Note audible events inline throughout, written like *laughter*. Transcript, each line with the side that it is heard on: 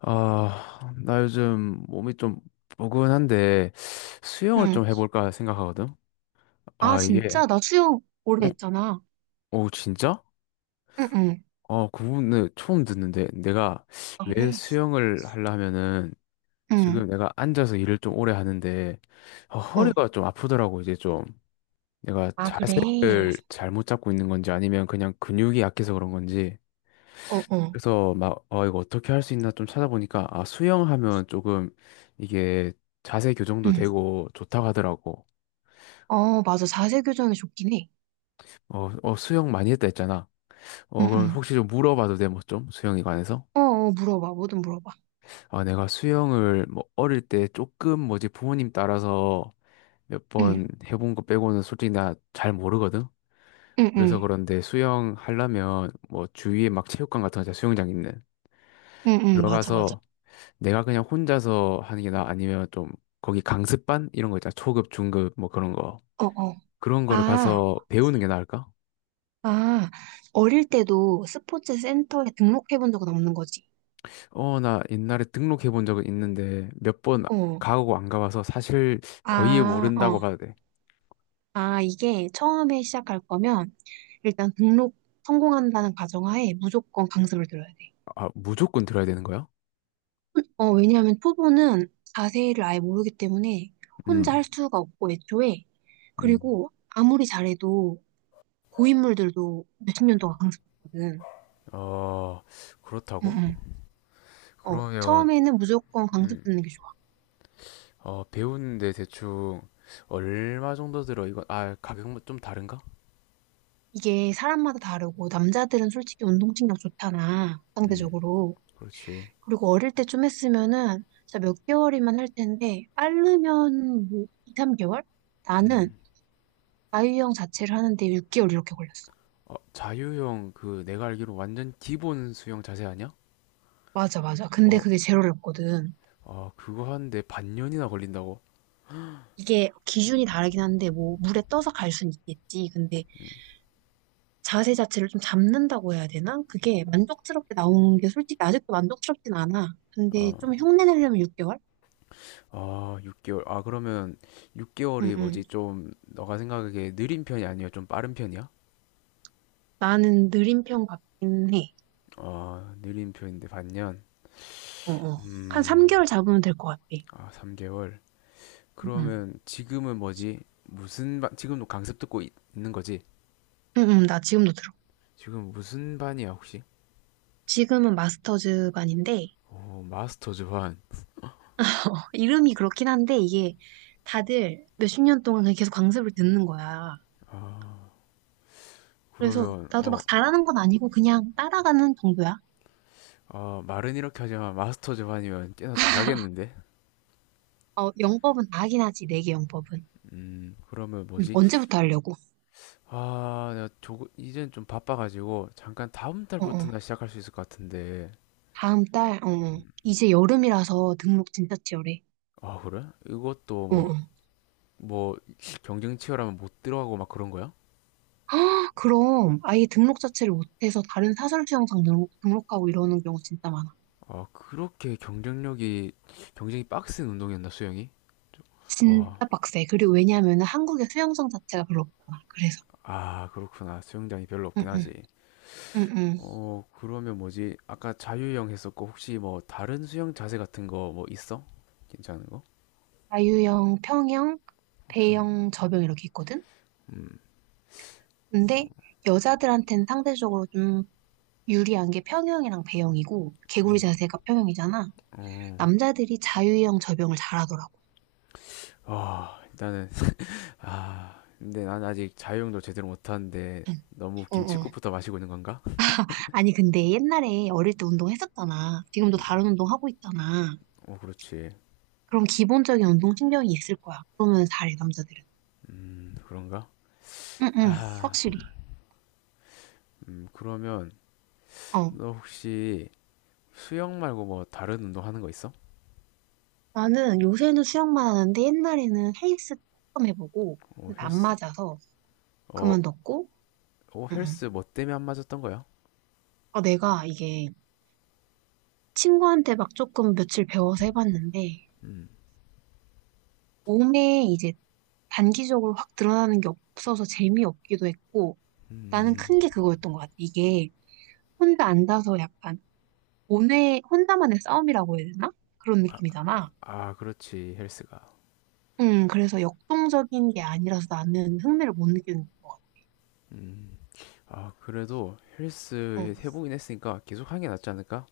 left: 아, 나 요즘 몸이 좀 포근한데 수영을
right: 응.
left: 좀 해볼까 생각하거든.
right: 아,
left: 아, 이게,
right: 진짜? 나 수영 오래
left: 어?
right: 했잖아.
left: 오, 진짜?
right: 응, 응.
left: 어, 그분은 처음 듣는데 내가
right: 아,
left: 왜
right: 그래?
left: 수영을 하려면은 지금
right: 응.
left: 내가 앉아서 일을 좀 오래 하는데
right: 어.
left: 허리가 좀 아프더라고. 이제 좀 내가
right: 아, 그래.
left: 자세를 잘못 잡고 있는 건지 아니면 그냥 근육이 약해서 그런 건지.
right: 어, 어.
left: 그래서 막, 이거 어떻게 할 수 있나 좀 찾아보니까, 아, 수영하면 조금 이게 자세 교정도
right: 응.
left: 되고 좋다고 하더라고.
right: 어, 맞아. 자세 교정이 좋긴 해.
left: 어, 어, 수영 많이 했다 했잖아. 어,
right: 응,
left: 그럼
right: 응.
left: 혹시 좀 물어봐도 돼, 뭐 좀? 수영에 관해서?
right: 어, 어, 물어봐. 뭐든 물어봐.
left: 아, 내가 수영을 뭐 어릴 때 조금 뭐지 부모님 따라서 몇
right: 응,
left: 번 해본 거 빼고는 솔직히 나 잘 모르거든?
right: 응,
left: 그래서
right: 응.
left: 그런데 수영 하려면 뭐 주위에 막 체육관 같은 거 있잖아, 수영장 있는.
right: 응, 응. 맞아, 맞아.
left: 들어가서 내가 그냥 혼자서 하는 게 나 아니면 좀 거기 강습반 이런 거 있잖아. 초급, 중급 뭐 그런 거.
right: 어, 어.
left: 그런 거를
right: 아,
left: 가서 배우는 게 나을까?
right: 아. 어릴 때도 스포츠 센터에 등록해 본 적은 없는 거지.
left: 어, 나 옛날에 등록해 본 적은 있는데 몇 번
right: 어.
left: 가고 안 가봐서 사실 거의
right: 아,
left: 모른다고
right: 어.
left: 봐도 돼.
right: 아, 이게 처음에 시작할 거면 일단 등록 성공한다는 가정하에 무조건 강습을 들어야 돼.
left: 아, 무조건 들어야 되는 거야?
right: 어, 왜냐하면 초보는 자세를 아예 모르기 때문에 혼자
left: 음,
right: 할 수가 없고 애초에
left: 음.
right: 그리고 아무리 잘해도 고인물들도 몇십 년 동안 강습하거든.
left: 어,
right: 응,
left: 그렇다고?
right: 응. 어,
left: 그러면,
right: 처음에는 무조건 강습
left: 음,
right: 듣는 게 좋아.
left: 배우는데 대충 얼마 정도 들어? 이건, 아, 가격은 좀 다른가?
right: 이게 사람마다 다르고 남자들은 솔직히 운동신경 좋잖아,
left: 음,
right: 상대적으로.
left: 그렇지.
right: 그리고 어릴 때 좀 했으면은 진짜 몇 개월이면 할 텐데 빠르면 뭐 2~3개월? 나는
left: 음.
right: 아이유형 자체를 하는데 6개월 이렇게 걸렸어.
left: 어, 자유형 그 내가 알기로 완전 기본 수영 자세 아니야?
right: 맞아, 맞아. 근데
left: 어,
right: 그게 제일 어렵거든.
left: 아, 그거 하는데 반년이나 걸린다고?
right: 이게 기준이 다르긴 한데 뭐 물에 떠서 갈 순 있겠지. 근데 자세 자체를 좀 잡는다고 해야 되나? 그게 만족스럽게 나오는 게 솔직히 아직도 만족스럽진 않아. 근데 좀
left: 아,
right: 흉내 내려면 6개월?
left: 아, 6개월. 아, 그러면
right: 응,
left: 6개월이
right: 응.
left: 뭐지? 좀 너가 생각하기에 느린 편이 아니야? 좀 빠른 편이야?
right: 나는 느린 편 같긴 해.
left: 아, 느린 편인데 반년.
right: 어, 어. 한
left: 음,
right: 3개월 잡으면 될 것 같아.
left: 아, 3개월.
right: 응, 응.
left: 그러면 지금은 뭐지? 무슨 반, 지금도 강습 듣고 있, 는 거지?
right: 응, 응, 나 지금도 들어.
left: 지금 무슨 반이야, 혹시?
right: 지금은 마스터즈 반인데
left: 어, 마스터즈 반.
right: *laughs* 이름이 그렇긴 한데 이게 다들 몇십 년 동안 그냥 계속 강습을 듣는 거야. 그래서
left: 그러면
right: 나도
left: 어,
right: 막 잘하는 건 아니고 그냥 따라가는 정도야.
left: 어, 말은 이렇게 하지만 마스터 즈반이면 꽤나 잘하겠는데?
right: 어, 영법은 나긴 하지, 내게 영법은.
left: 그러면
right: 응,
left: 뭐지?
right: 언제부터 하려고?
left: 아, 내가 조금, 이젠 좀 바빠가지고, 잠깐 다음
right: 어, 어.
left: 달부터나 시작할 수 있을 것 같은데.
right: 다음 달? 어, 어. 이제 여름이라서 등록 진짜 치열해.
left: 아, 그래? 이것도
right: 어,
left: 뭐,
right: 어.
left: 뭐, 경쟁 치열하면 못 들어가고 막 그런 거야?
right: 아, 그럼 아예 등록 자체를 못해서 다른 사설 수영장 등록하고 이러는 경우 진짜 많아.
left: 아, 그렇게 경쟁이 빡센 운동이었나, 수영이? 저- 어,
right: 진짜 빡세. 그리고 왜냐면은 하 한국의 수영장 자체가 별로 없잖아. 그래서.
left: 아, 그렇구나. 수영장이 별로
right: 응,
left: 없긴
right: 응,
left: 하지.
right: 응, 응.
left: 어, 그러면 뭐지? 아까 자유형 했었고, 혹시 뭐, 다른 수영 자세 같은 거 뭐 있어? 괜찮은 거?
right: 자유형, 평형,
left: 편.
right: 배영, 접영 이렇게 있거든?
left: 음.
right: 근데
left: 어.
right: 여자들한테는 상대적으로 좀 유리한 게 평형이랑 배영이고, 개구리
left: 음.
right: 자세가 평형이잖아.
left: 어.
right: 남자들이 자유형 접영을 잘하더라고.
left: 아, 일단은 아, 근데 난 아직 자유형도 제대로 못 하는데
right: 응.
left: 너무
right: 응, 응.
left: 김칫국부터 마시고 있는 건가?
right: 아니, 근데 옛날에 어릴 때 운동했었잖아. 지금도 다른 운동 하고 있잖아.
left: 어, 그렇지.
right: 그럼 기본적인 운동신경이 있을 거야. 그러면 잘해, 남자들은.
left: 그런가?
right: 응, 응,
left: 아,
right: 확실히.
left: 그러면
right: 어.
left: 너 혹시 수영 말고 뭐 다른 운동 하는 거 있어?
right: 나는 요새는 수영만 하는데 옛날에는 헬스 조금 해보고,
left: 어,
right: 근데 안
left: 헬스.
right: 맞아서
left: 어,
right: 그만뒀고,
left: 어,
right: 응, 응.
left: 헬스 뭐 때문에 안 맞았던 거야?
right: 아 내가 이게 친구한테 막 조금 며칠 배워서 해봤는데,
left: 음.
right: 몸에 이제 단기적으로 확 드러나는 게 없어서 재미없기도 했고, 나는
left: 음.
right: 큰 게 그거였던 것 같아. 이게 혼자 앉아서 약간 혼자만의 싸움이라고 해야 되나? 그런 느낌이잖아.
left: 아, 그렇지. 헬스가.
right: 응, 그래서 역동적인 게 아니라서 나는 흥미를 못 느끼는 것 같아.
left: 음. 아, 그래도
right: 응.
left: 헬스 해보긴 했으니까 계속 하는 게 낫지 않을까?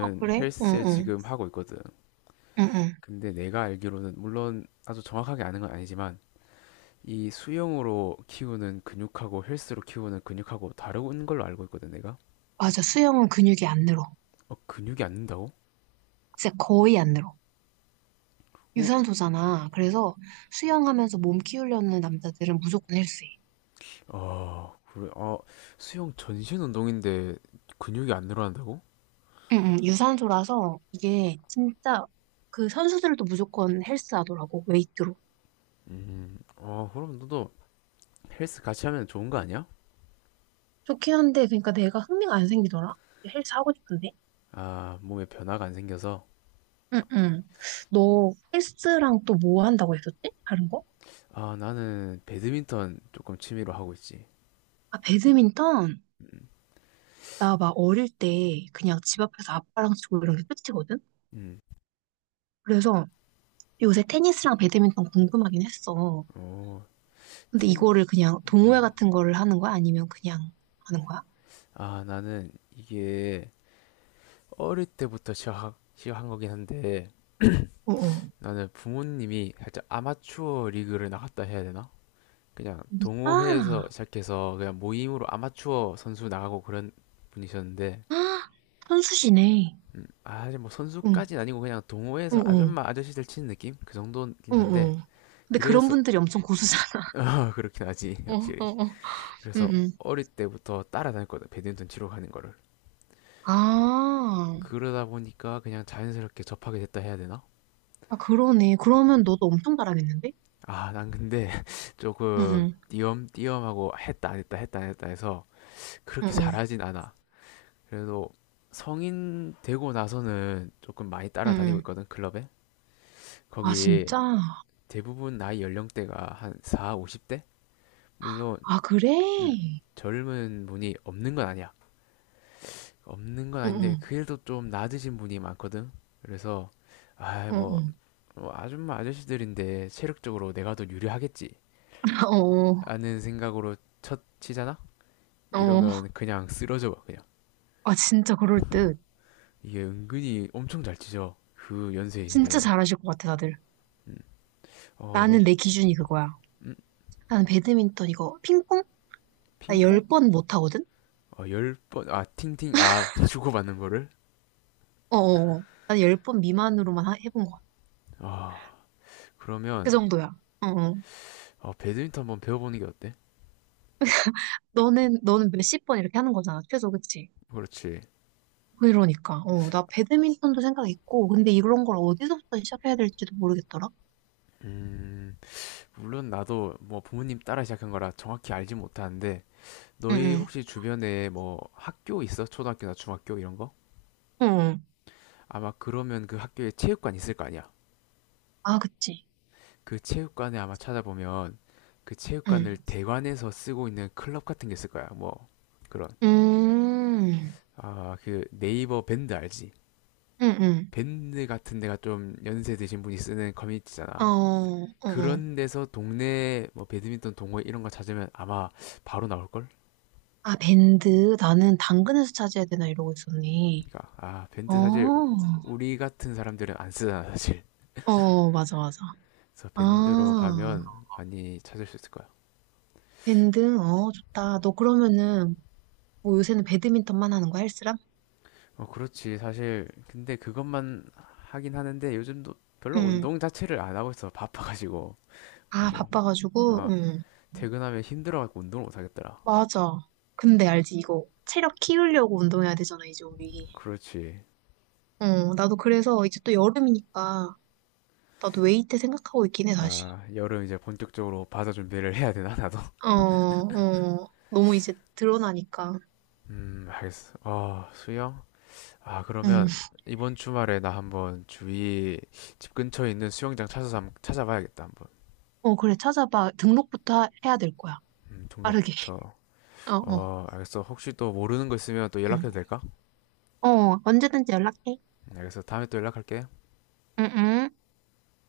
right: 어, 그래? 응,
left: 헬스
right: 응,
left: 지금 하고 있거든.
right: 응, 응.
left: 근데 내가 알기로는 물론 아주 정확하게 아는 건 아니지만 이 수영으로 키우는 근육하고 헬스로 키우는 근육하고 다른 걸로 알고 있거든, 내가.
right: 맞아, 수영은 근육이 안 늘어.
left: 어, 근육이 안 는다고?
right: 진짜 거의 안 늘어.
left: 어?
right: 유산소잖아. 그래서 수영하면서 몸 키우려는 남자들은 무조건 헬스해.
left: 아, 그래. 아, 수영 전신 운동인데 근육이 안 늘어난다고?
right: 응, 응, 유산소라서 이게 진짜 그 선수들도 무조건 헬스 하더라고, 웨이트로.
left: 아, 그럼 너도 헬스 같이 하면 좋은 거 아니야?
right: 좋긴 한데, 그러니까 내가 흥미가 안 생기더라? 헬스 하고 싶은데?
left: 아, 몸에 변화가 안 생겨서.
right: 응, 응. 너 헬스랑 또 뭐 한다고 했었지? 다른 거?
left: 아, 나는 배드민턴 조금 취미로 하고 있지.
right: 아, 배드민턴?
left: 음,
right: 나 막 어릴 때 그냥 집 앞에서 아빠랑 치고 이런 게 끝이거든?
left: 음.
right: 그래서 요새 테니스랑 배드민턴 궁금하긴 했어.
left: 오,
right: 근데
left: 테니,
right: 이거를 그냥 동호회
left: 음.
right: 같은 거를 하는 거야? 아니면 그냥 하는 거야?
left: 아, 나는 이게 어릴 때부터 시작한 거긴 한데, *clears throat*
right: 어, 어.
left: 나는 부모님이 살짝 아마추어 리그를 나갔다 해야 되나? 그냥 동호회에서
right: 아,
left: 시작해서 그냥 모임으로 아마추어 선수 나가고 그런 분이셨는데,
right: 아, *gasps* 선수시네.
left: 아, 사실 뭐
right: 응,
left: 선수까지는 아니고 그냥
right: 응,
left: 동호회에서
right: 응,
left: 아줌마 아저씨들 치는 느낌? 그 정도긴
right: 응,
left: 한데,
right: 응. 근데 그런
left: 그래서,
right: 분들이 엄청 고수잖아.
left: *laughs*
right: *laughs*
left: 어, 그렇긴 하지,
right: 응,
left: 확실히.
right: 응, 응, 응.
left: 그래서
right: 응.
left: 어릴 때부터 따라다녔거든 배드민턴 치러 가는 거를
right: 아,
left: 그러다 보니까 그냥 자연스럽게 접하게 됐다 해야 되나?
right: 아, 그러네. 그러면 너도 엄청 잘하겠는데?
left: 아 난 근데 *laughs*
right: 응,
left: 조금
right: 응,
left: 띄엄띄엄하고 했다 안 했다 했다 안 했다 해서
right: 응,
left: 그렇게
right: 응,
left: 잘하진 않아 그래도 성인 되고 나서는 조금 많이
right: 응.
left: 따라다니고
right: 응.
left: 있거든 클럽에.
right: 아,
left: 거기
right: 진짜?
left: 대부분 나이 연령대가 한 4, 50대? 물론
right: 아, 그래?
left: 음, 젊은 분이 없는 건 아니야. 없는 건
right: 응,
left: 아닌데
right: 응,
left: 그래도 좀 낮으신 분이 많거든. 그래서 아,
right: 응,
left: 뭐,
right: 응.
left: 아줌마 아저씨들인데 체력적으로 내가 더 유리하겠지
right: *laughs* 어,
left: 라는 생각으로 첫 치잖아?
right: 어.
left: 이러면 그냥 쓰러져 봐 그냥.
right: 아, 진짜 그럴 듯.
left: 이게 은근히 엄청 잘 치죠 그
right: 진짜
left: 연세이신데도.
right: 잘하실 것 같아, 다들.
left: 음. 어, 너?
right: 나는 내 기준이 그거야.
left: 음?
right: 나는 배드민턴 이거 핑퐁? 나 열
left: 핑퐁?
right: 번 못하거든?
left: 어, 10번, 아, 팅팅, 아, *laughs* 주고받는 거를?
right: 어어어. 난 열 번 미만으로만 해본 것 같아.
left: 아,
right: 그
left: 그러면,
right: 정도야. 어어.
left: 배드민턴 한번 배워보는 게 어때?
right: 너는, 너는 몇십 번 이렇게 하는 거잖아, 최소, 그치?
left: 그렇지.
right: 그러니까, 어, 나 배드민턴도 생각 있고, 근데 이런 걸 어디서부터 시작해야 될지도 모르겠더라?
left: 음, 물론 나도 뭐 부모님 따라 시작한 거라 정확히 알지 못하는데, 너희
right: 응,
left: 혹시 주변에 뭐 학교 있어? 초등학교나 중학교 이런 거?
right: 응, 응.
left: 아마 그러면 그 학교에 체육관 있을 거 아니야.
right: 아, 그치.
left: 그 체육관에 아마 찾아보면 그
right: 응.
left: 체육관을 대관해서 쓰고 있는 클럽 같은 게 있을 거야. 뭐 그런.
right: 음,
left: 아, 그 네이버 밴드 알지?
right: 응, 응.
left: 밴드 같은 데가 좀 연세 드신 분이 쓰는
right: 어,
left: 커뮤니티잖아.
right: 어, 어.
left: 그런 데서 동네 뭐 배드민턴 동호회 이런 거 찾으면 아마 바로 나올 걸?
right: 아, 밴드. 나는 당근에서 찾아야 되나 이러고 있었니
left: 그러니까 아,
right: 어,
left: 밴드 사실 우리 같은 사람들은 안 쓰잖아, 사실.
right: 어, 맞아, 맞아.
left: 그래서 밴드로
right: 아,
left: 가면 많이 찾을 수 있을 거야.
right: 밴드. 어, 좋다. 너 그러면은, 뭐 요새는 배드민턴만 하는 거야, 헬스랑?
left: 어, 그렇지. 사실, 근데 그것만 하긴 하는데 요즘도 별로
right: 응,
left: 운동 자체를 안 하고 있어. 바빠가지고.
right: 아,
left: 운동.
right: 바빠가지고,
left: 아,
right: 응.
left: 퇴근하면 힘들어갖고 운동을 못 하겠더라.
right: 맞아. 근데 알지, 이거. 체력 키우려고 운동해야 되잖아, 이제 우리.
left: 그렇지.
right: 어, 나도 그래서 이제 또 여름이니까 나도 웨이트 생각하고 있긴 해, 다시.
left: 아, 여름 이제 본격적으로 바다 준비를 해야 되나, 나도?
right: 어,
left: *laughs*
right: 어, 너무 이제 드러나니까.
left: 알겠어. 아, 수영? 아,
right: 응.
left: 그러면 이번 주말에 나 한번 주위 집 근처에 있는 수영장 찾아서 한번 찾아봐야겠다, 한번.
right: 어, 그래, 찾아봐. 등록부터 해야 될 거야. 빠르게. *laughs*
left: 등록부터.
right: 어, 어.
left: 어, 알겠어. 혹시 또 모르는 거 있으면 또
right: 응.
left: 연락해도 될까?
right: 어, 언제든지 연락해.
left: 알겠어. 다음에 또 연락할게.
right: 응, 응.